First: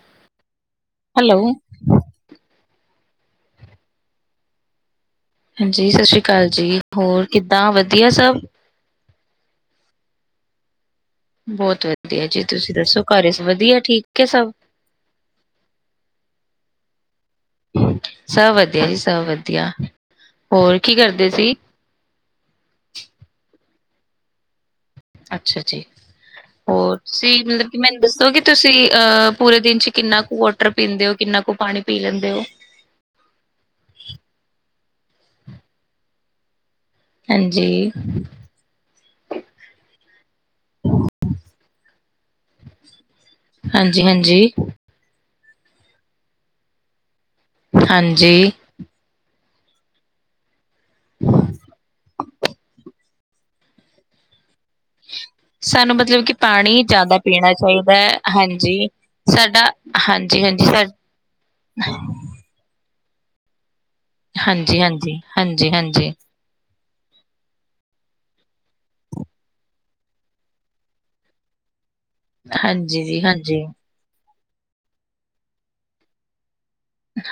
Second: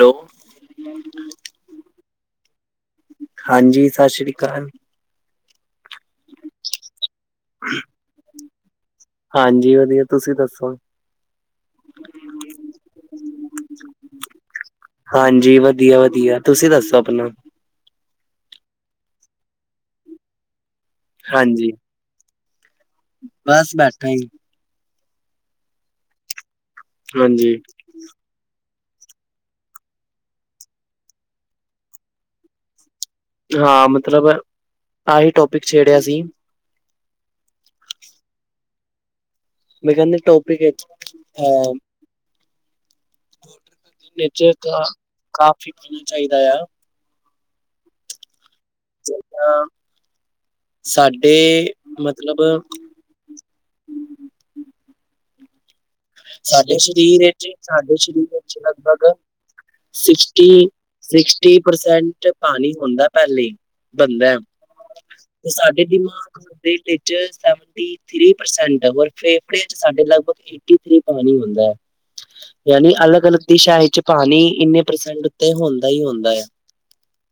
Hello. Hello. ਹਾਂਜੀ ਸਾਸਰੀ ਕਾਲ। ਹਾਂਜੀ ਸਾਸਰੀ ਕਾਲ ਜੀ, ਹੋਰ ਕਿੱਦਾਂ ਵਦੀਆ ਸਬ। ਹਾਂਜੀ ਵਦੀਆ ਤੁਸੀਂ ਦੱਸੋ ਬੋਤ ਵਦੀਆ ਜੀ ਤੁਸੀਂ ਦੱਸੋ ਘਰ ਵਦੀਆ ਠੀਕ ਏ ਸਬ। ਹਾਂਜੀ ਵਦੀਆ-ਵਦੀਆ ਤੁਸੀਂ ਦੱਸੋ ਆਪਨਾ ਸਬ ਵਦੀਆ ਜੀ ਸਬ ਵਦੀਆ, ਹੋਰ ਕੀ ਕਰਦੇ ਸੀ। ਹਾਂਜੀ ਬਸ ਬੈਠਾ ਈ। ਅੱਛਾ ਜੀ, ਹੋਰ ਤੁਸੀਂ ਹਾਂਜੀ ਮਤਲਬ ਕੀ ਮੈਨੂੰ ਦੱਸੋ ਕੇ ਤੁਸੀਂ ਅਹ ਪੂਰੇ ਦਿਨ ਚ ਕਿੰਨਾ ਕੁ ਵੋਟਰ ਪੀਂਦੇ ਓਂ ਕਿੰਨਾ ਕੁ ਪਾਨੀ ਪੀ ਲੈਂਦੇ ਓ। ਹਾਂ ਮਤਲਬ, ਆਹੀ ਟੋਪਿਕ ਛੇੜਿਆ ਸੀ। ਹਾਂਜੀ। ਮੇਂ ਕੈਂਦੇ ਟੋਪਿਕ ਇਕ ਅ [inaudible] ਹਾਂਜੀ ਹਾਂਜੀ ਨੇਚਰ ਤਾਂ ਕਾਫੀ ਪੈਨਾ ਚਾਈਦਾ ਆ ਹਾਂਜੀ। ਜਿੱਦਾਂ ਸਾਡੇ ਮਤਲਬ ਸਾਨੂੰ ਬਤ ਮਤਲਬ ਕੇ ਸਾਡੇ ਪਾਨੀ ਜਾਦਾ ਸਰੀਰ ਵਿੱਚ ਪੀਨਾ ਚਾਈਦਾ ਸਾਡੇ ਐ ਸਰੀਰ ਵਿੱਚ ਹਾਂਜੀ ਲਗਭਗ ਸਾਡਾ ਹਾਂਜੀ-ਹਾਂਜੀ ਸਿਕਸਟੀ ਸਾ ਸਿਕਸਟੀ ਪਰਸੈਂਟ ਪਾਨੀ ਹੁੰਦਾ ਪੈਲੇ ਬਨਦਾ, ਹਾਂਜੀ ਹਾਂਜੀ ਤੇ ਹਾਂਜੀ ਸਾਡੇ ਦਿਮਾ ਹਾਂਜੀ [unintelligible] ਨੇਚਰ ਚ ਸੈਵਨਟੀ ਥਰੀ ਪਰਸੈਂਟ ਆ ਪਰ ਫੇਫੜੇਆਂ ਚ ਸਾਡੇ ਲਗਭਗ ਕੀ ਪਾਨੀ ਹੁੰਦਾ ਐ ਯਾਨੀ ਹਾਂਜੀ ਜੀ ਅਲੱਗ-ਅਲੱਗ ਹਾਂਜੀ ਦਿਸ਼ਾ ਵਿੱਚ ਪਾਨੀ ਇੰਨੇ ਪਰਸੈਂਟ ਤੇ ਹੁੰਦਾ ਈ ਹੁੰਦਾ ਐ।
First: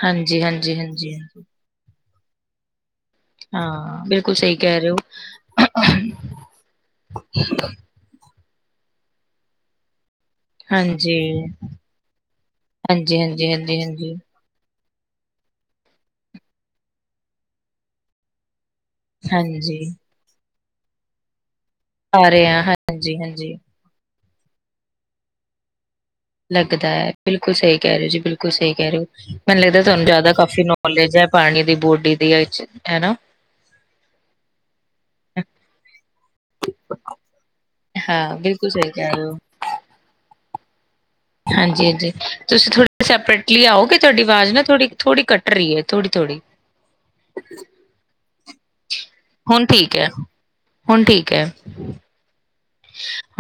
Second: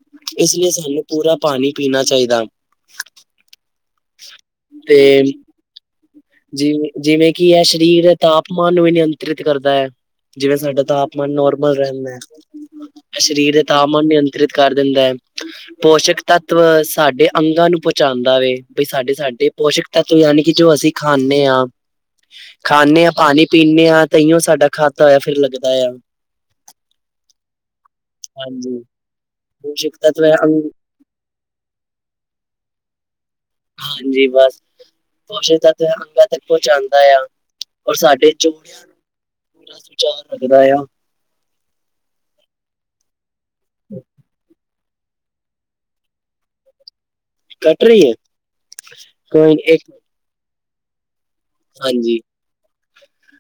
ਹਾਂਜੀ, ਇਸ ਲੀਏ ਹਾਂਜੀ, ਸਾਨੂੰ ਹਾਂਜੀ, ਪੂਰਾ ਪਾਨੀ ਪੀਨਾ ਚਾਈਦਾ। ਹਾਂ ਬਿਲਕੁਲ ਸਈ ਕੈ ਰਏ ਓਂ। ਜਿਵੇਂ-ਜਿਵੇਂ ਕੀ ਐ ਸਰੀਰ ਤਾਪਮਾਨ ਨੂੰ ਵੀ ਨਿਯੰਤਰਿਤ ਕਰਦਾ ਐ। ਜਿਵੇਂ ਸਾਡਾ ਤਾਪਮਾਨ ਹਾਂਜੀ, ਨੋਰਮਲ ਰੈਂਦੈ, ਹਾਂਜੀ, ਹਾਂਜੀ, ਸਰੀਰ ਦੇ ਹਾਂਜੀ, ਤਾਪਮਾਨ ਹਾਂਜੀ, ਨਿ ਯੰਤਰਿਤ ਕਰ ਦਿੰਦਾ ਐ, ਪੋਸ਼ਕ ਤੱਤਵ ਸਾਡੇ ਅੰਗਾਂ ਨੂੰ ਪੋਂਚਾਂਦਾ ਵੇ। ਬਈ ਸਾਡੇ-ਸਾਡੇ ਪੋਸ਼ਿਕ ਹਾਂਜੀ। ਤੱਤਵ ਯਾਨੀ ਕੀ ਜੋ ਅਸੀਂ ਖਾਂਨੇ ਆਂ। ਆ ਰਹੇ ਆ ਖਾਣੇ ਆ, ਹਾਂਜੀ, ਪਾਣੀ ਹਾਂਜੀ ਪੀਣੇ ਆ ਤਈਓ ਸਾਡਾ ਖਾਦਾ ਹੋਇਆ ਫੇਰ ਲੱਗਦਾ ਆ। ਲੱਗਦਾ ਐ, ਬਿਲਕੁਲ ਸਹੀ ਕਹਿ ਰਹੇ ਜੀ ਬਿਲਕੁਲ ਸਹੀ ਹਾਂਜੀ ਕਹਿ ਰਹੇ ਓ, ਮੈਨੂੰ ਲੱਗਦਾ ਪੋਸ਼ਕ ਤੁਹਾਨੂੰ ਤੱਤਵ ਜ਼ਿਆਦਾ ਹੈ ਕਾਫੀ ਅੰਗ ਨੋ ਨੋਲੇਜ ਐ ਪਾਣੀ ਦੀ ਬੋਡੀ ਦੀ ਐਚ ਹੈਨਾ। ਹਾਂਜੀ ਬਸ। ਪੋਸ਼ਕ ਤੱਤ ਐ ਹੁੰਦਾ ਤੇ ਅੱਗੋਂ ਜਾਂਦਾ ਆ, ਔਰ ਸਾਡੇ ਚ ਹੈਲੋ। [inaudible] ਜਾ ਲੱਗਦਾ ਆ। ਹਾਂਜੀ ਹਾਂਜੀ ਤੁਸੀਂ ਥੋੜ੍ਹੀ ਸੈਪਰਟਲੀ ਆਉਗੇ ਤੁਹਾਡੀ ਆਵਾਜ਼ ਨਾ ਥੋੜ੍ਹੀ ਥੋੜੀ ਕੱਟ ਰਈ ਐ ਥੋੜੀ ਥੋੜੀ। ਕੱਟ ਰਈ ਐ। ਹੁਣ ਠੀਕ ਐ, ਹੁਣ ਠੀਕ ਐ। ਹਾਂਜੀ।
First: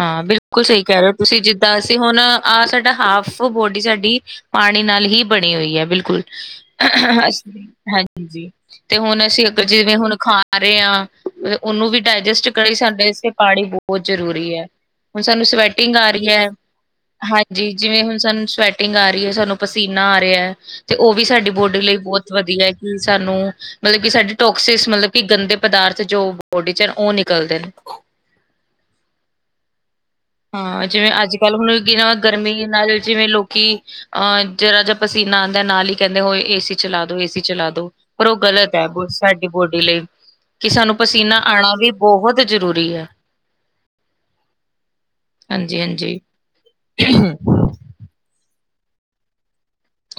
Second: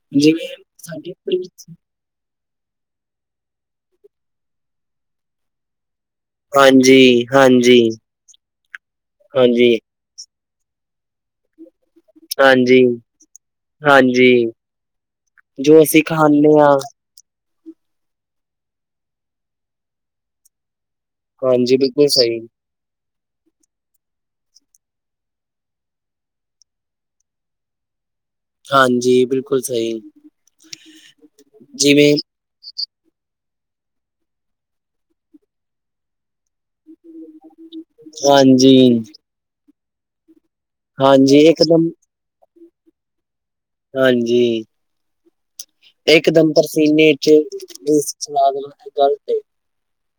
ਹਾਂ ਜਿਵੇਂ ਬਿਲਕੁਲ ਸਹੀ ਕਹਿ ਰਹੇ ਓ ਸਾਡੇ ਤੁਸੀਂ ਪ੍ਰੀਤ ਜਿੱਦਾ ਸ ਤੇ ਹੁਣ ਆਹ ਸਾਡਾ ਹਾਫ ਬੋਡੀ ਸਾਡੀ ਪਾਣੀ ਨਾਲ ਹੀ ਬਣੀ ਹੋਈ ਐ ਬਿਲਕੁਲ। ਹਾਂਜੀ, ਤੇ ਹੁਣ ਅਸੀਂ ਅੱਗੋਂ ਹਾਂਜੀ ਜਿਵੇਂ ਹੁਣ ਖਾ ਰਹੇ ਆ। ਓਹਨੂੰ ਵੀ ਡਾਇਜਸ਼ਟ ਕਰੀ ਹਾਂਜੀ ਸਾਡੇ ਆਸਤੇ ਪਾਣੀ ਬ ਬਹੁਤ ਹਾਂਜੀ ਜ਼ਰੂਰੀ ਐ, ਹੁਣ ਸਾਨੂੰ ਜੋ ਸਵੈਟਿੰਗ ਅਸੀਂ ਆ ਰਈ ਐ। ਖਾਂਦੇ ਹਾਂ ਹਾਂਜੀ, ਜਿਵੇਂ ਹੁਨ ਸਾਨੂੰ ਸਵੈਟਿੰਗ ਆ ਰਈ ਐ, ਸਾਨੂੰ ਪਸੀਨਾ ਆ ਰਿਆ। ਤੇ ਓਹ ਵੀ ਸਾਡੀ ਹਾਂਜੀ ਬੋਡੀ ਲਈ ਬਿਲਕੁਲ ਬਹੁਤ ਸਹੀ ਵਧੀਆ ਐ ਕਿ ਸਾਨੂੰ ਮਤਲਬ ਕਿ ਸਾਡੇ ਟੋਕਸਿਸ ਮਤਲਬ ਕਿ ਗੰਦੇ ਪਦਾਰਥ ਜੋ ਬੋਡੀ ਚ ਓ ਨਿਕਲਦੇ ਨੇ। ਹਾਂਜੀ ਬਿਲਕੁਲ ਸਈ। ਹਾਂ ਜਿਵੇਂ ਅੱਜ-ਕੱਲ ਹੁਣ ਕੀ ਨਾ ਗਰਮੀ ਨਾਲ ਜਿਵੇਂ ਲੋਕ ਲੋਕੀ ਐ ਜ਼ਰਾ ਜਾ ਪਸੀਨਾ ਆਂਦਾ ਨਾਲ ਈ ਕਹਿੰਦੇ ਓਏ ਏ-ਸੀ ਚਲਾ ਦੋ ਏ-ਸੀ ਚਲਾ ਦੋ। ਪਰ ਓ ਗਲਤ ਹਾਂਜੀ, ਐ ਸਾਡੀ ਬੋਡੀ ਲਈ, ਕਿ ਸਾਨੂੰ ਹਾਂਜੀ ਪਸੀਨਾ ਆਣਾ ਇਕਦਮ ਵੀ ਬੋਹਤ ਜ਼ਰੂਰੀ ਐ। ਹਾਂਜੀ। ਹਾਂਜੀ ਹਾਂਜੀ ਇਕਦਮ ਪਸੀਨੇ ਚ ਏ-ਸੀ ਚਲਾ ਦੇਣਾ ਗ਼ਲਤ ਐ।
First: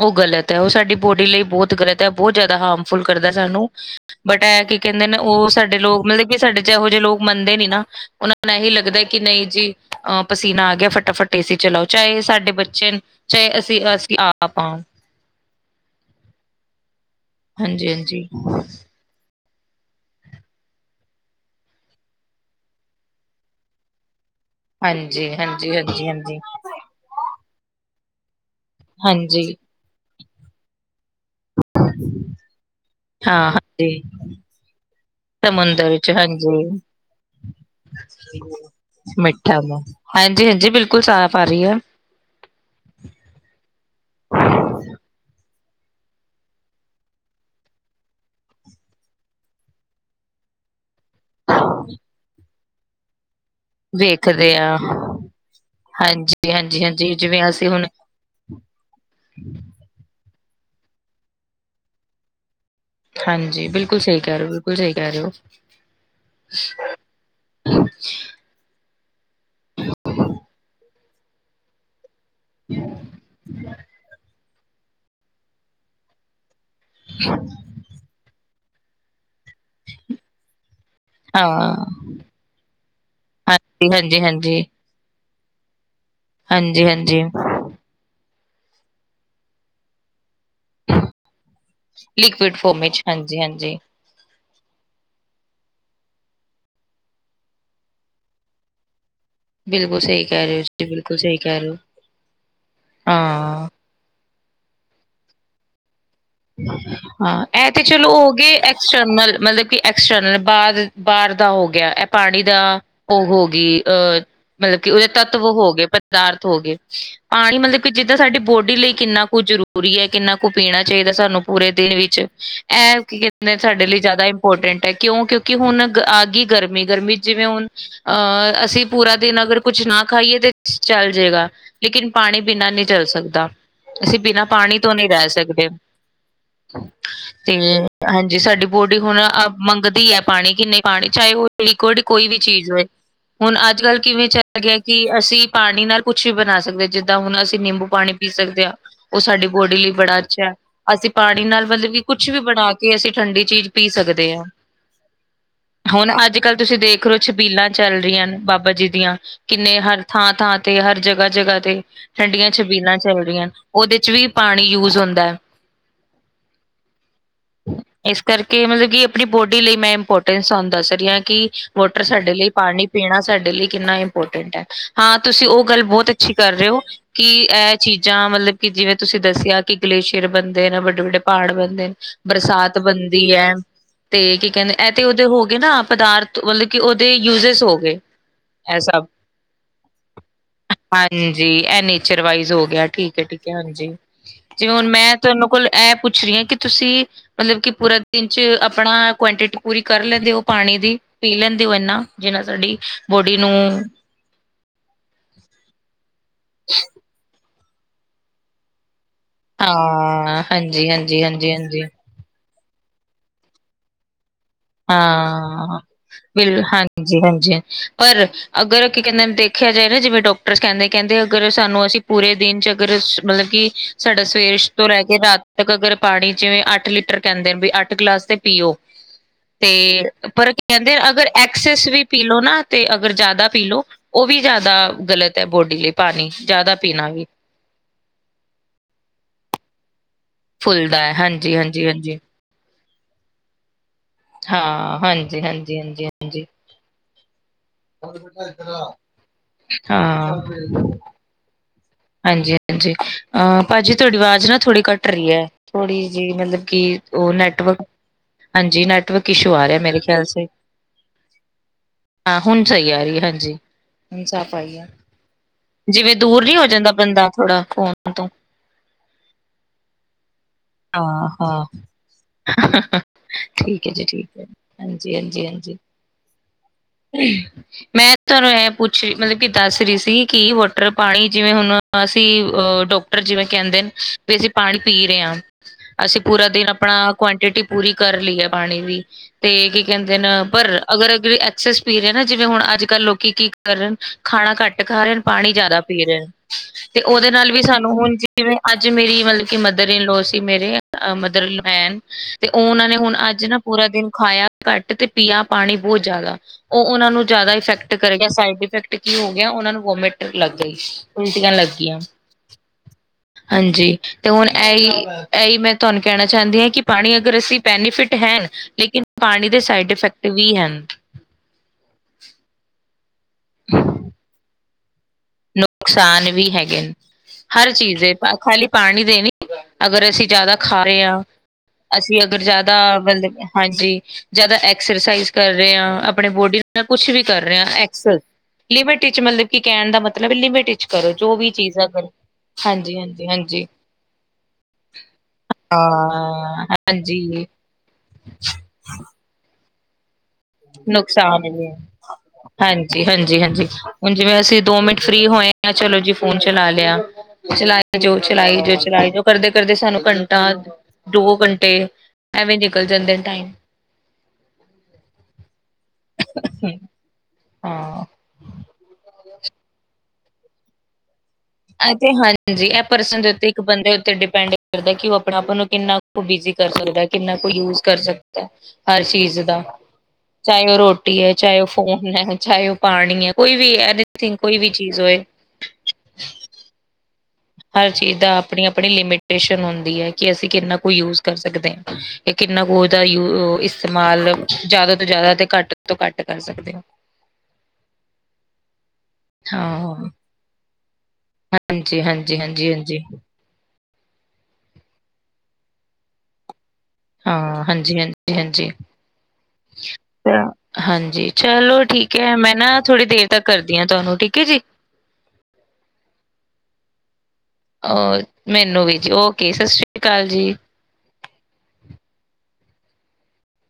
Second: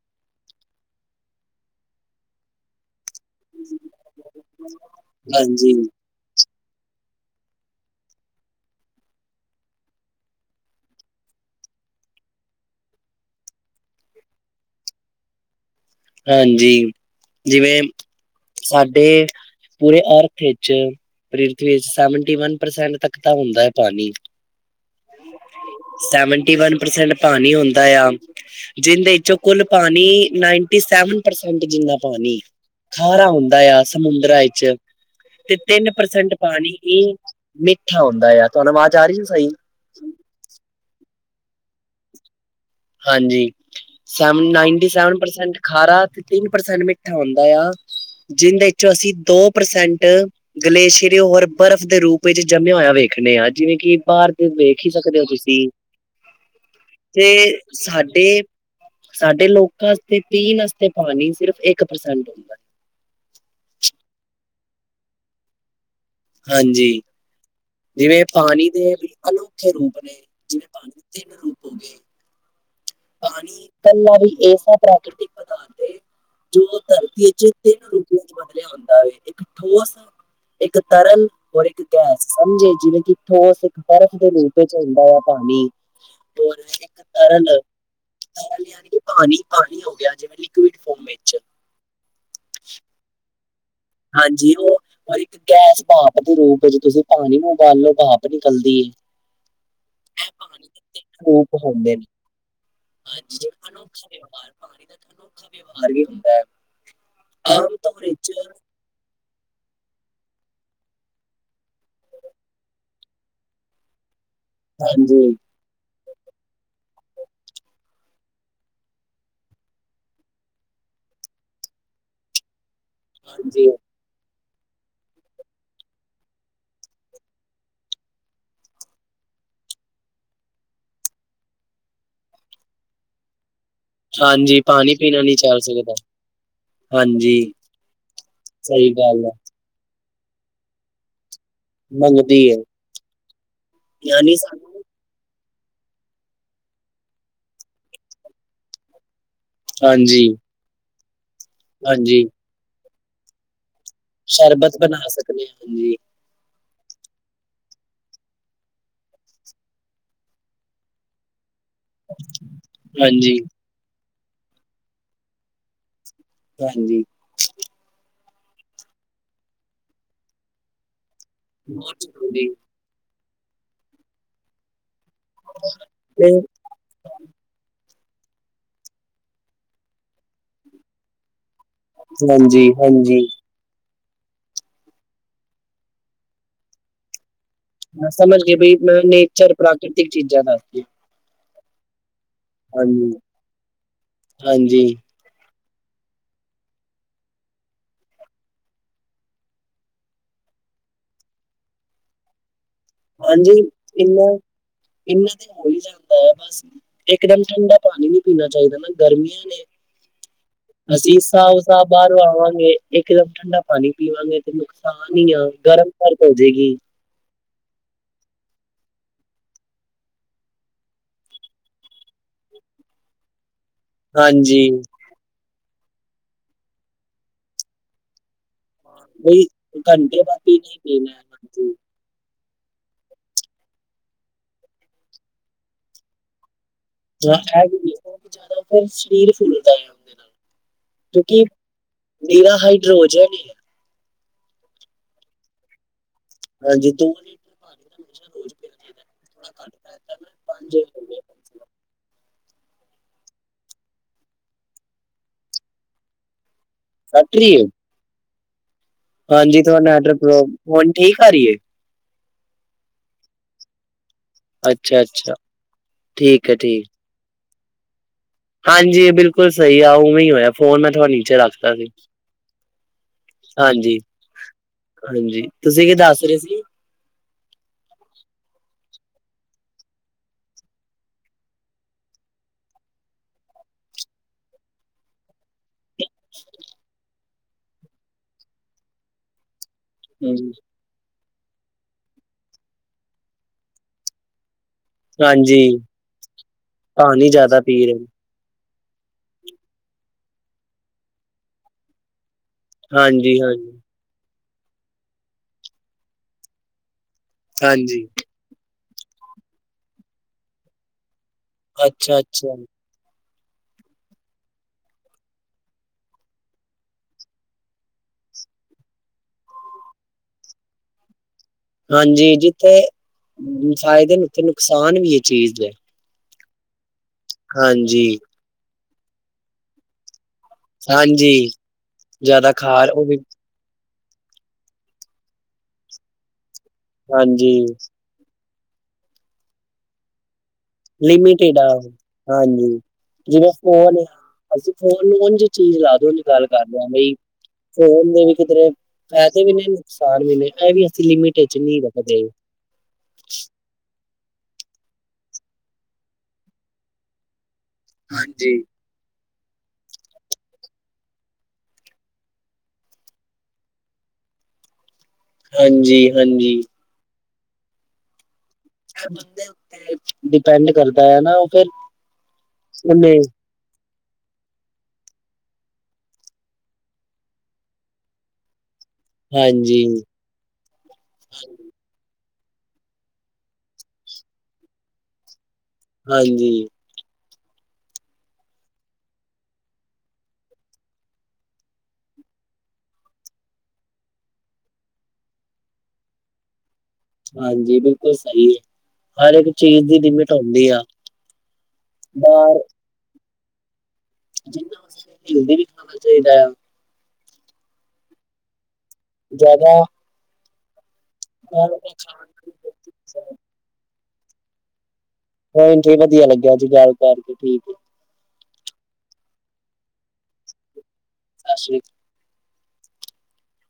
ਓ ਗਲਤ ਐ ਓ ਸਾਡੀ ਬੋਡੀ ਲਈ ਬਹੁਤ ਗਲਤ ਐ ਬਹੁਤ ਜ਼ਿਆਦਾ ਹਾਮ ਫੁੱਲ ਕਰਦਾ ਸਾਨੂੰ, ਬਟ ਐ ਕੀ ਕਹਿੰਦੇ ਨੇ ਓ ਹਾਂਜੀ, ਸਾਡੇ ਲੋਕ ਮਤਲਬ ਕਿ ਸਾਡੇ ਚ ਐਹੋ ਜੇ ਲੋਕ ਮੰਨਦੇ ਨੀ ਨਾ। ਉਹਨਾਂ ਨੂੰ ਐਹੀ ਲੱਗਦਾ ਕਿ ਨਹੀਂ ਜੀ ਅ ਪਸੀਨਾ ਆ ਗਿਆ ਫਟਾਫਟ ਏ-ਸੀ ਚਲਾਓ ਚਾਹੇ ਸਾਡੇ ਬੱਚੇ ਚਾਹੇ ਅਸੀਂ ਬਸ ਕਿ ਆਪ ਆ। ਹਾਂਜੀ, ਜਿਵੇਂ ਹਾਂਜੀ, ਹਾਂਜੀ, ਸਾਡੇ ਪੂਰੇ ਅਰਥ ਵਿੱਚ ਪ੍ਰਿਥਵੀ ਸੈਵਟੀ ਵਨ ਪਰਸੈਂਟ ਤੱਕ ਤਾਂ ਹੁੰਦਾ ਐ ਪਾਣੀ। ਹਾਂਜੀ ਹਾਂਜੀ ਹਾਂਜੀ ਹਾਂਜੀ। ਸੈਵਨਟੀ ਵਨ ਪਰਸੈਂਟ ਪਾਣੀ ਹੁੰਦਾ ਆ, ਜਿਹਦੇ ਵਿੱਚੋਂ ਹਾਂਜੀ, ਕੁੱਲ ਪਾਣੀ ਨਾਈਨਟੀ ਸੈਵਨ ਪਰਸੈਂਟ ਜਿੰਨਾ ਪਾਣੀ ਖਾਰਾ ਹਾਂ ਹੁੰਦਾ ਆ ਹਾਂਜੀ, ਸਮੁੰਦਰਾਂ ਵਿਚ। ਤੇ ਸਮੁੰਦਰ ਤਿੰਨ ਵਿੱਚ ਪਰਸੈਂਟ ਹਾਂਜੀ। ਪਾਣੀ ਹੀ ਮਿੱਠਾ ਹੁੰਦਾ ਐ, ਤੁਹਾਨੂੰ ਆਵਾਜ਼ ਆ ਰਈ ਐ ਸਈ। ਮਿੱਠਾ ਮੂੰਹ, ਹਾਂਜੀ ਹਾਂਜੀ ਬਿਲਕੁਲ ਸਾਫ਼ ਆ ਰਹੀ ਆ। ਹਾਂਜੀ। ਸੈਵਨ ਨਾਇਟੀ ਸੈਵਨ ਪਰਸੈਂਟ ਖਾਰਾ ਤੇ ਤਿੰਨ ਪਰਸੈਂਟ ਮਿੱਠਾ ਹੁੰਦਾ ਆ। ਜਿਹਦੇ ਚੋਂ ਅਸੀਂ ਦੋ ਪ੍ਰਸੈਂਟ ਗਲੇਸ਼ੀਅਰ ਤੇ ਹੋਰ ਬਰਫ਼ ਦੇ ਰੂਪ ਵਿੱਚ ਜੰਮਿਆ ਹੋਇਆ ਵੇਖਣੇ ਆ। ਜਿਵੇਂ ਕਿ ਬਾਹਰ ਬੂਰ ਵੇਖਦੇ ਹਾਂ, ਵੇਖ ਹੀ ਸਕਦੇ ਹੋ ਤੁਸੀਂ, ਹਾਂਜੀ, ਹਾਂਜੀ, ਹਾਂਜੀ ਤੇ ਜਿਵੇਂ ਅਸੀਂ ਹੁਣ ਸਾਡੇ ਸਾਡੇ ਲੋਕਾਂ ਵਾਸਤੇ ਪੀਣ ਵਾਸਤੇ ਪਾਣੀ ਸਿਰਫ ਇੱਕ ਪਰਸੈਂਟ ਹੁੰਦਾ। ਹਾਂਜੀ ਬਿਲਕੁਲ ਸਹੀ ਕਹਿ ਰਹੇ ਹੋ ਬਿਲਕੁਲ ਸਹੀ ਕਹਿ ਰਹੇ ਹੋ। ਹਾਂਜੀ। ਜਿਵੇਂ ਪਾਣੀ ਦੇ ਵੀ ਅਨੋਖੇ ਰੂਪ ਨੇ ਜਿਵੇਂ ਪਾਣੀ ਦੇ ਤਿੰਨ ਰੂਪ ਹੋ ਗਏ। [inaudible] ਪਾਣੀ ਇਕੱਲਾ ਵੀ ਇਸ ਪ੍ਰਕ੍ਰਤਿਕ ਪਦਾਰਥ ਆ ਜੋ ਧਰਤੀ ਵਿਚ ਤਿੰਨ ਰੂਪ ਬਦਲਿਆ ਹੁੰਦਾ ਵੇ ਇੱਕ ਠੋਸ ਇੱਕ ਤਰਲ ਹਾਂ, ਔਰ ਇੱਕ ਗੈਸ ਸਮਝੇ ਜਿਵੇਂ ਕਿ ਠੋਸ ਇੱਕ ਹਾਂਜੀ, ਤਰਲ ਹਾਂਜੀ, ਦੇ ਰੂਪ ਚ ਹੁੰਦਾ ਆ। ਪਾਣੀ, ਔਰ ਇੱਕ ਹਾਂਜੀ-ਹਾਂਜੀ। ਤਰਲ ਤਰਲ ਜਾਣੀ ਪਾਣੀ-ਪਾਣੀ ਹੋ ਗਿਆ ਜਿਵੇਂ ਲਿਕੁਿਡ ਫੋਮ ਵਿੱਚ ਲਿਕੁਿਡ ਫੋਮ ਵਿਚ ਹਾਂਜੀ-ਹਾਂਜੀ। ਹਾਂਜੀ ਉਹ ਔਰ ਇੱਕ ਗੈਸ ਭਾਫ਼ ਦੇ ਰੂਪ ਵਿੱਚ ਤੁਸੀਂ ਪਾਣੀ ਨੂੰ ਉਬਾਲੋ ਭਾਫ਼ ਨਿਕਲਦੀ ਏ। ਬਿਲਕੁਲ ਸਹੀ ਕਹਿ ਰਹੇ ਹੋ ਜੀ, ਬਿਲਕੁਲ ਸਹੀ ਹੋਪ ਕਹਿ ਰਹੇ ਹੋ, ਹੁੰਦੇ ਨੇ। ਹਾਂਜੀ ਜੇ ਹਾਂ। ਅਨੋਖਾ ਵਿਵਹਾਰ ਪਾਣੀ ਦਾ ਤਾਂ ਅਨੋਖਾ ਵਿਵਹਾਰ ਵੀ ਹੁੰਦਾ ਹੈ। ਹਾਂ ਇਹ ਆਮ ਤੇ ਤੌਰ ਚਲੋ ਹੋ ਵਿੱਚ ਗਏ ਐਕਸਟਰਨਲ ਮਤਲਬ ਕਿ ਐਕਸਟਰਨਲ ਬਾਹਰ, ਬਾਹਰ ਦਾ ਹੋ ਗਿਆ ਇਹ ਪਾਣੀ ਦਾ ਉਹ ਹੋ ਗਈ ਅ ਮਤਲਬ ਕਿ ਉਹਦੇ ਹਾਂਜੀ, ਤੱਤਵ ਹੋ ਗਏ ਪਦਾਰਥ ਹੋ ਗਏ, ਪਾਣੀ ਮਤਲਬ ਕਿ ਜਿੱਦਾਂ ਸਾਡੀ ਬੋਡੀ ਲਈ ਕਿੰਨਾ ਕੁ ਜ਼ਰੂਰੀ ਹੈ ਕਿੰਨਾ ਕੁ ਪੀਣਾ ਚਾਹੀਦਾ ਸਾਨੂੰ ਪੂਰੇ ਦਿਨ ਵਿੱਚ, ਇਹ ਕੀ ਕਹਿੰਦੇ ਨੇ ਹਾਂਜੀ, ਸਾਡੇ ਲਈ ਜ਼ਿਆਦਾ ਇੰਪੋਰਟੈਂਟ ਹੈ ਕਿਉਂ ਕਿਉਂਕਿ ਹੁਣ ਆ ਗਈ ਗਰਮੀ, ਗਰਮੀ ਜਿਵੇਂ ਹੁਣ ਅਹ ਅਸੀਂ ਪੂਰਾ ਦਿਨ ਅਗਰ ਕੁਛ ਨਾ ਖਾਈਏ ਤੇ ਚੱਲ ਜੇਗਾ। ਲੇਕਿਨ ਪਾਣੀ ਬਿਨਾਂ ਨਹੀਂ ਚੱਲ ਸਕਦਾ, ਅਸੀਂ ਬਿਨਾਂ ਹਾਂਜੀ ਪਾਣੀ ਤੋਂ ਨਹੀ ਪੀਣਾ ਰਹਿ ਨੀ ਚੱਲ ਸਕਦੇ। ਸਕਦਾ। ਹਾਂਜੀ, ਤੇ ਹਾਂਜੀ ਸਾਡੀ ਸਹੀ ਬੋਡੀ ਹੁਣ ਗੱਲ ਹੈ ਅ ਮੰਗਦੀ ਹੈ ਪਾਣੀ ਕਿੰਨੇ ਪਾਣੀ ਚਾਹੇ ਉਹ ਲੀਕਉਡ ਕੋਈ ਵੀ ਮੰਗਦੀ ਹੈ ਚੀਜ਼ ਹੋਏ, ਹੁਣ ਅੱਜ-ਕੱਲ ਕਿਵੇਂ ਯਾਨੀ ਚੱਲ ਗਏ। ਸਾਨੂੰ ਕਿ ਅਸੀਂ ਪਾਣੀ ਨਾਲ ਕੁਛ ਵੀ ਬਣਾ ਸਕਦੇ ਜਿੱਦਾਂ ਹੁਣ ਅਸੀਂ ਨਿੰਬੂ ਪਾਣੀ ਪੀ ਸਕਦੇ ਹਾਂ। ਉਹ ਸਾਡੀ ਬੋਡੀ ਲਈ ਬੜਾ ਹਾਂਜੀ, ਅੱਛਾ ਹੈ, ਅਸੀਂ ਪਾਣੀ ਨਾਲ ਮਤਲਬ ਕਿ ਹਾਂਜੀ ਕੁਛ ਵੀ ਬਣਾ ਕੇ ਕਿ ਅਸੀਂ ਠੰਡੀ ਚੀਜ਼ ਪੀ ਸਕਦੇ ਹਾਂ, ਸ਼ਰਬਤ ਬਣਾ ਸਕਦੇ ਹਾਂ ਹਾਂਜੀ, ਹੁਣ ਅੱਜ ਕੱਲ ਤੁਸੀਂ ਦੇਖ ਰਹੇ ਹੋ ਛਬੀਲਾਂ ਚੱਲ ਰਹੀਆ ਬਾਬਾ ਜੀ ਦੀਆਂ ਕਿੰਨੇ ਹਰ ਥਾਂ-ਥਾਂ ਤੇ ਹਰ ਜਗ੍ਹਾ-ਜਗ੍ਹਾ ਤੇ ਠੰਡੀਆਂ ਛਬੀਲਾਂ ਚੱਲ ਹਾਂਜੀ, ਰਹੀਆ ਉਹਦੇ ਚ ਵੀ ਪਾਣੀ ਯੂਜ ਹੁੰਦਾ। ਹਾਂਜੀ। ਇਸ ਕਰਕੇ ਮਤਲਬ ਕਿ ਆਪਣੀ ਬੋਡੀ ਲਈ ਮੈਂ ਇੰਪੋਰਟੈਂਸ ਤੁਹਾਨੂੰ ਦੱਸ ਰਹੀ ਹਾਂ ਕਿ ਵੋਟਰ ਬਹੁਤ ਸਾਡੇ ਜ਼ਰੂਰੀ ਲਈ ਪਾਣੀ ਪੀਣਾ ਸਾਡੇ ਲਈ ਕਿੰਨਾ ਇੰਪੋਰਟੈਂਟ ਹੈ ਹਾਂ ਤੁਸੀਂ ਉਹ ਗੱਲ ਬਹੁਤ ਅੱਛੀ ਤੇ ਕਰ ਰਹੇ ਹੋ। ਕਿ ਇਹ ਚੀਜ਼ਾਂ ਮਤਲਬ ਕਿ ਜਿਵੇਂ ਤੁਸੀਂ ਦੱਸਿਆ ਕਿ ਗਲੇਸ਼ੀਅਰ ਬਣਦੇ ਨੇ ਵੱਡੇ-ਵੱਡੇ ਪਹਾੜ ਬਣਦੇ ਹਾਂਜੀ, ਬਰਸਾਤ ਹਾਂਜੀ ਬਣਦੀ ਹੈ। ਤੇ ਕੀ ਕਹਿੰਦੇ ਇਹ ਤੇ ਓਦੇ ਹੋ ਗਏ ਨਾ ਪਦਾਰਥ ਮਤਲਬ ਕਿ ਉਹਦੇ ਯੂਜੇਸ ਹੋ ਗਏ ਸਮਝ ਗਈ ਵੀ ਇਹ ਮੈਂ ਸਭ ਨੇਚਰ ਪ੍ਰਾਕ੍ਰਤਿਕ ਚੀਜ਼ਾਂ ਦੱਸਦੀ। ਹਾਂਜੀ ਇਹ ਨੇਚਰ ਵਈਜ਼ ਹੋ ਗਿਆ ਹਾਂਜੀ, ਠੀਕ ਏ, ਠੀਕ ਏ ਹਾਂਜੀ, ਜਿਵੇਂ ਹਾਂਜੀ, ਹੁਣ ਮੈਂ ਤੈਨੂੰ ਕੋਲ ਐਂ ਪੁੱਛ ਰਹੀ ਹੈ ਕਿ ਤੁਸੀਂ ਮਤਲਬ ਕਿ ਪੂਰਾ ਦਿਨ ਚ ਆਪਣਾ ਕੁਆਂਟਿਟੀ ਪੂਰੀ ਕਰ ਲੈਂਦੇ ਉਹ ਪਾਣੀ ਦੀ। ਪੀ ਲੈਂਦੇ ਹੋ ਇੰਨਾ ਜਿਨਾ ਸਾਡੀ ਬੋਡੀ ਨੂੰ ਹਾਂਜੀ, ਇਨਾ, ਇਹਨਾਂ ਦੇ ਹੋ ਹੀ ਜਾਂਦਾ। ਬਸ ਇੱਕਦਮ ਠੰਡਾ ਪਾਣੀ ਨਹੀਂ ਪੀਣਾ ਚਾਹੀਦਾ ਨਾ ਗਰਮੀਆਂ ਨੇ ਹਾਂ, ਅਸੀਂ ਹਾਂਜੀ-ਹਾਂਜੀ-ਹਾਂਜੀ-ਹਾਂਜੀ। ਸਾਬ-ਸਾਬ ਬਾਹਰੋਂ ਆਵਾਂਗੇ ਇਕ ਦਮ ਠੰਡਾ ਪਾਨੀ ਪੀਵਾਂਗੇ ਤੇ ਨੁਕਸਾਨ ਈ ਆ ਗਰਮ ਸਰਦ ਹੋਜੇਗੀ। ਹਾਂਜੀ-ਹਾਂਜੀ ਪਰ ਅਗਰ ਕੀ ਕੈਂਦੇ ਦੇਖਿਆ ਜਾਏ ਨਾ ਜਿਵੇਂ ਡਾਕਟਰ ਕੈਂਦੇ, ਕੈਂਦੇ ਅਗਰ ਸਾਨੂੰ ਅਸੀਂ ਪੂਰੇ ਦਿਨ 'ਚ ਅਗਰ ਮਤਲਬ ਕਿ ਸਾਡਾ ਸਵੇਰ ਹਾਂਜੀ ਤੋ ਲੈ ਕੇ ਰਾਤ ਤੱਕ ਅਗਰ ਪਾਣੀ ਜਿਵੇ ਅੱਠ ਲੀਟਰ ਕੈਂਦੇਨ ਵੀ ਅੱਠ ਗਿਲਾਸ ਤੇ ਪੀਓ। ਬਈ ਤੇ ਘੰਟੇ ਬਾਅਦ ਪਰ ਕੀ ਪੀਣਾ ਹੀ ਕੈਂਦੇ ਪੀਣਾ ਹੈ। ਅਗਰ ਹਾਂਜੀ ਐਕਸਸ ਵੀ ਪੀ ਲੋ ਨਾ ਤੇ ਅਗਰ ਜਾਦਾ ਪੀ ਲੋ। ਓ ਵੀ ਜਾਦਾ ਗਲਤ ਐ ਬੋਡੀ ਲਈ ਪਾਨੀ ਜਾਦਾ ਪੀਨਾ ਵੀ। [unintelligible] ਓ ਜਾਦਾ ਫਿਰ ਸਰੀਰ ਫੁੱਲਦਾ ਐ। ਫੁੱਲਦਾ ਐ, ਹਾਂਜੀ, ਹਾਂਜੀ, ਹਾਂਜੀ। ਏਦਾ ਹਾਈਡੋਜਨ ਈ ਏ। ਹਾਂ ਹਾਂਜੀ, ਹਾਂਜੀ, ਹਾਂਜੀ। ਹਾਂਜੀ ਹਾਂਜੀ [unintelligible] ਹਮੇਸ਼ਾ ਰੋਜ਼ ਪੀਣਾ ਚਾਹੀਦਾ ਥੋੜਾ ਘੱਟ ਪੀਤਾ ਨਾ ਪੰਜ ਹੋ ਹਾਂ। ਗਏ ਕਮ ਸੇ ਕਮ। ਹਾਂਜੀ-ਹਾਂਜੀ ਅਹ ਭਾਜੀ ਤੁਆਡੀ ਆਵਾਜ ਨਾ ਥੋੜ੍ਹੀ ਕਟ ਰੀ ਐ ਥੋੜ੍ਹੀ ਜੀ ਮਤਲਬ ਕਿ ਓ ਕੱਟ ਰਹੀ ਏ ਨੈਟਵਰਕ ਹਾਂਜੀ ਨੈਟ ਹਾਂਜੀ ਥੋੜਾ ਨੈੱਟਵਰਕ ਪ੍ਰੋਬ ਹੁਨ ਠੀਕ ਆ ਰੀ ਏ? ਹਾਂ ਹੁਨ ਸਈ ਆ ਰੀ ਹਾਂਜੀ, ਹੁਨ ਸਾਫ਼ ਆਈ ਐ ਅੱਛਾ-ਅੱਛਾ ਜਿਵੇਂ ਦੂਰ ਠੀਕ ਨੀ ਹੈ ਹੋ ਠੀਕ ਜਾਂਦਾ। ਬੰਦਾ ਥੋੜਾ ਫੋਨ ਤੋਂ ਹਾਂਜੀ ਬਿਲਕੁਲ ਸਈ ਆ ਉਵੇਂ ਹੋਏਆ ਫੋਨ ਮੈਂ ਥੋੜਾ ਹਾਂ ਨੀਚੇ ਰੱਖਤਾ ਹਾਂ ਸੀ। ਠੀਕ ਹੈ ਜੀ ਠੀਕ ਹੈ। ਹਾਂਜੀ, ਹਾਂਜੀ, ਹਾਂਜੀ-ਹਾਂਜੀ ਹਾਂਜੀ। ਤੁਸੀਂ ਕੀ ਦੱਸ ਰੇ ਸੀ? ਮੈਂ ਤੁਆਨੂੰ ਐ ਪੁੱਛ ਰੀ ਮਤਲਬ ਕਿ ਦੱਸ ਰੀ ਸੀ ਕਿ ਵਾਟਰ ਪਾਣੀ ਜਿਵੇਂ ਹੁਣ ਅਸੀਂ ਅ ਡਾਕਟਰ ਜਿਵੇਂ ਕੈਂਦੇਨ ਵੀ ਅਸੀਂ ਪਾਣੀ ਪੀ ਰੇ ਆਂ। ਅਸੀਂ ਪੂਰਾ ਦਿਨ ਆਪਣਾ ਕੁਆਂਟਿਟੀ ਪੂਰੀ ਕਰ ਲੀ ਐ ਪਾਣੀ ਦੀ। ਤੇ ਕੀ ਕੈਂਦੇਨ ਹਾਂਜੀ, ਪਰ ਅਗਰ ਅ ਕੋਈ ਐਕਸੇਸ ਪੀ ਰਯਾ ਜਿਵੇਂ ਹੁਣ ਅੱਜ ਕੱਲ ਲੋਕੀ ਕੀ ਕਰਨ ਖਾਣਾ ਘੱਟ ਖਾ ਰੇਨ ਪਾਣੀ ਹਾਂਜੀ ਜਾਦਾ ਪੀ ਰੇ ਤੇ ਪਾਣੀ ਓਦੇ ਨਾਲ ਜ਼ਿਆਦਾ ਵੀ ਪੀ ਸਾਨੂੰ ਰਹੇ ਨੇ। ਹੁਨ ਜਿਵੇਂ ਅੱਜ ਮੇਰੀ ਮਤਲਬ ਕਿ ਮਦਰ ਇਨ ਲੋ ਸੀ ਮੇਰੇ ਮਦਰ ਇਨ ਲੋ ਆਏ ਨ ਤੇ ਓ ਓਨਾਂ ਨੇ ਹੁਨ ਹਾਂਜੀ, ਅੱਜ ਨਾ ਹਾਂਜੀ, ਪੂਰਾ ਦਿਨ ਖਾਯਾ ਘੱਟ ਤੇ ਪੀਆ ਪਾਣੀ ਬੋਤ ਜਾਦਾ। ਓ ਓਨਾਂ ਨੂੰ ਜਾਦਾ ਇਫੈਕਟ ਹਾਂਜੀ। ਕਰ ਗਯਾ, ਸਾਈਡ ਇਫੈਕਟ ਕੀ ਹੋ ਗਯਾ ਓਨਾਂ ਨੂੰ ਵੋਮਿਟ ਲੱਗ ਗਈ। ਉਲਟੀਆਂ ਲੱਗੀਆਂ ਅੱਛਾ, ਅੱਛਾ ਹਾਂਜੀ ਤੇ ਹੁਣ ਐਈ ਐਈ ਮੈਂ ਤੁਆਨੂੰ ਕੈਣਾ ਚਾਂਦੀ ਆਂ ਕਿ ਪਾਣੀ ਅਗਰ ਅਸੀਂ ਬੈਨੀਫਿਟ ਹੈਨ ਲੇਕਿਨ ਪਾਣੀ ਦੇ ਸਾਈਡ ਇਫੈਕਟ ਵੀ ਹੈਨ। ਹਾਂਜੀ ਜਿੱਥੇ ਫਾਇਦੇ ਨ ਓਥੇ ਨੁਕਸਾਨ ਵੀ ਏ। ਨੁਕਸਾਨ ਵੀ ਹੈਗੇ ਨ ਹਰ ਚੀਜ਼ ਦੇ ਹਾਂਜੀ, ਖਾਲੀ ਪਾਣੀ ਦੇ ਨੀ ਅਗਰ ਅਸੀਂ ਜਾਦਾ ਖਾ ਰੇ ਆਂ ਹਾਂਜੀ ਅਸੀਂ ਅਗਰ ਜ਼ਿਆਦਾ ਜਾਦਾ ਖਾ ਉਹ ਵੀ ਮਤਲਬ ਹਾਂਜੀ ਜਾਦਾ ਐਕਸਰਸਾਈਜ਼ ਕਰ ਰੇ ਆਂ ਆਪਣੇ ਬੋਡੀ ਯਾ ਕੁਛ ਵੀ ਕਰ ਹਾਂਜੀ ਰੇ ਆਂ ਐਕਸੇਸ ਲਿਮਿਟ ਇਚ ਮਤਲਬ ਕਿ ਕੈਨ ਦਾ ਮਤਲਬ ਲਿਮਿਟ 'ਚ ਲਮਿਟਡ ਆਹੋ ਹਾਂਜੀ ਹਾਂਜੀ ਜਿਵੇਂ ਹਾਂਜੀ ਫੋਨ ਏ ਅਸੀਂ ਫੋਨ ਨੂੰ ਉਝ ਚੀਜ਼ ਲਾ ਦੋ ਉਝ ਗੱਲ ਹਾਂ ਕਰਦੇ ਆਂ ਬਈ ਹਾਂਜੀ ਫੋਨ ਦੇ ਵੀ ਕਿਧਰੇ ਫ਼ੈਦੇ ਵੀ ਨੇ, ਨੁਕਸਾਨ ਵੀ ਨੇ ਐ ਵੀ ਅਸੀਂ ਲਿਮਿਟ ਨੁਕਸਾਨ ਇਚ ਵੀ ਹੈ। ਨੀ ਰੱਖਦੇ। ਹਾਂਜੀ, ਹਾਂਜੀ, ਹਾਂਜੀ। ਹੁਨ ਜਿਵੇਂ ਅਸੀਂ ਦੋ ਮਿੰਟ ਫਰੀ ਹੋਏ ਆਂ ਚਲੋ ਜੀ ਫੋਨ ਚਲਾ ਲਯਾ ਚਲਾ ਜੋ ਹਾਂਜੀ, ਚਲਾਈ ਜੋ, ਚਲਾਈ ਜੋ ਕਰਦੇ-ਕਰਦੇ ਸਾਨੂੰ ਘੰਟਾ, ਦੋ ਘੰਟੇ ਐਵੇਂ ਨਿਕਲ ਜਾਂਦੇ ਨ ਟਾਈਮ। ਹਾਂਜੀ। ਹਾਂਜੀ। ਹਾਂ। ਬੰਦੇ ਉਤੇ ਡਿਪੈਂਡ ਕਰਦਾ ਹੈ ਨਾ ਓ। ਅਤੇ ਹਾਂਜੀ ਇਹ ਪਰਸਨ ਦੇ ਉਤੇ ਇੱਕ ਬੰਦੇ ਉੱਤੇ ਡਿਪੈਂਡ ਕਰਦਾ ਕਿ ਉਹ ਆਪਣੇ ਆਪ ਨੂੰ ਕਿੰਨਾ ਕੁ ਬਿਜੀ ਕਰ ਸਕਦਾ ਕਿੰਨਾ ਕੁ ਯੂਜ ਕਰ ਸਕਦਾ। ਹਰ ਚੀਜ਼ ਦਾ ਹਾਂਜੀ ਚਾਹੇ ਉਹ ਰੋਟੀ ਹੈ ਚਾਹੇ ਉਹ ਫੋਨ ਹੈ ਚਾਹੇ ਉਹ ਪਾਣੀ ਹੈ ਕੋਈ ਵੀ ਇਹ ਹੈ ਐਨੀਥਿੰਗ ਕੋਈ ਵੀ ਚੀਜ਼ ਹੋਏ। ਹਾਂਜੀ ਹਰ ਚੀਜ਼ ਦਾ ਆਪਣੀ ਆਪਣੀ ਲਿਮੀਟੇਸ਼ਨ ਹੁੰਦੀ ਹੈ ਕਿ ਅਸੀਂ ਕਿੰਨਾ ਕੁ ਯੂਜ ਕਰ ਸਕਦੇ ਹਾਂ। ਤੇ ਕਿੰਨਾ ਕੁ ਉਹਦਾ ਯ ਇਸਤੇਮਾਲ, ਜ਼ਿਆਦਾ ਤੋਂ ਜ਼ਿਆਦਾ ਤੇ ਘੱਟ ਤੋਂ ਘੱਟ ਕਰ ਸਕਦੇ ਹਾਂ। ਹਾਂਜੀ, ਬਿਲਕੁਲ ਸਹੀ ਹੈ। ਹਰ ਇੱਕ ਚੀਜ਼ ਦੀ ਲਿਮਿਟ ਹੁੰਦੀ ਆ। ਹਾਂਜੀ-ਹਾਂਜੀ-ਹਾਂਜੀ-ਹਾਂਜੀ। ਜਿਨ ਹਿੰਦੀ ਵੀ ਆਣਾ ਚਾਹੀਦਾ ਆ। ਹਾਂ, ਹਾਂਜੀ-ਹਾਂਜੀ-ਹਾਂਜੀ- ਜ਼ਿਆਦਾ ਯਾ ਹਾਂਜੀ ਬਾਹਰ ਚਲੋ ਦਾ ਠੀਕ ਖਾਣ ਹੈ। ਮੈਂ ਨਾ ਥੋੜੀ ਦੇਰ ਤੱਕ ਕਰਦੀ ਹਾਂ, ਤੁਹਾਨੂੰ ਠੀਕ ਹੈ, ਜੀ। ਭੈਣ ਜੀ ਵਧੀਆ ਲੱਗਿਆ ਜੀ ਗੱਲ ਕਰਕੇ ਠੀਕ ਐ ਅ ਮੈਨੂੰ ਵੀ ਜੀ ਓਕੇ, ਸਤਿ ਸ਼੍ਰੀ ਅਕਾਲ ਜੀ। ਸਤਿ ਸ੍ਰੀ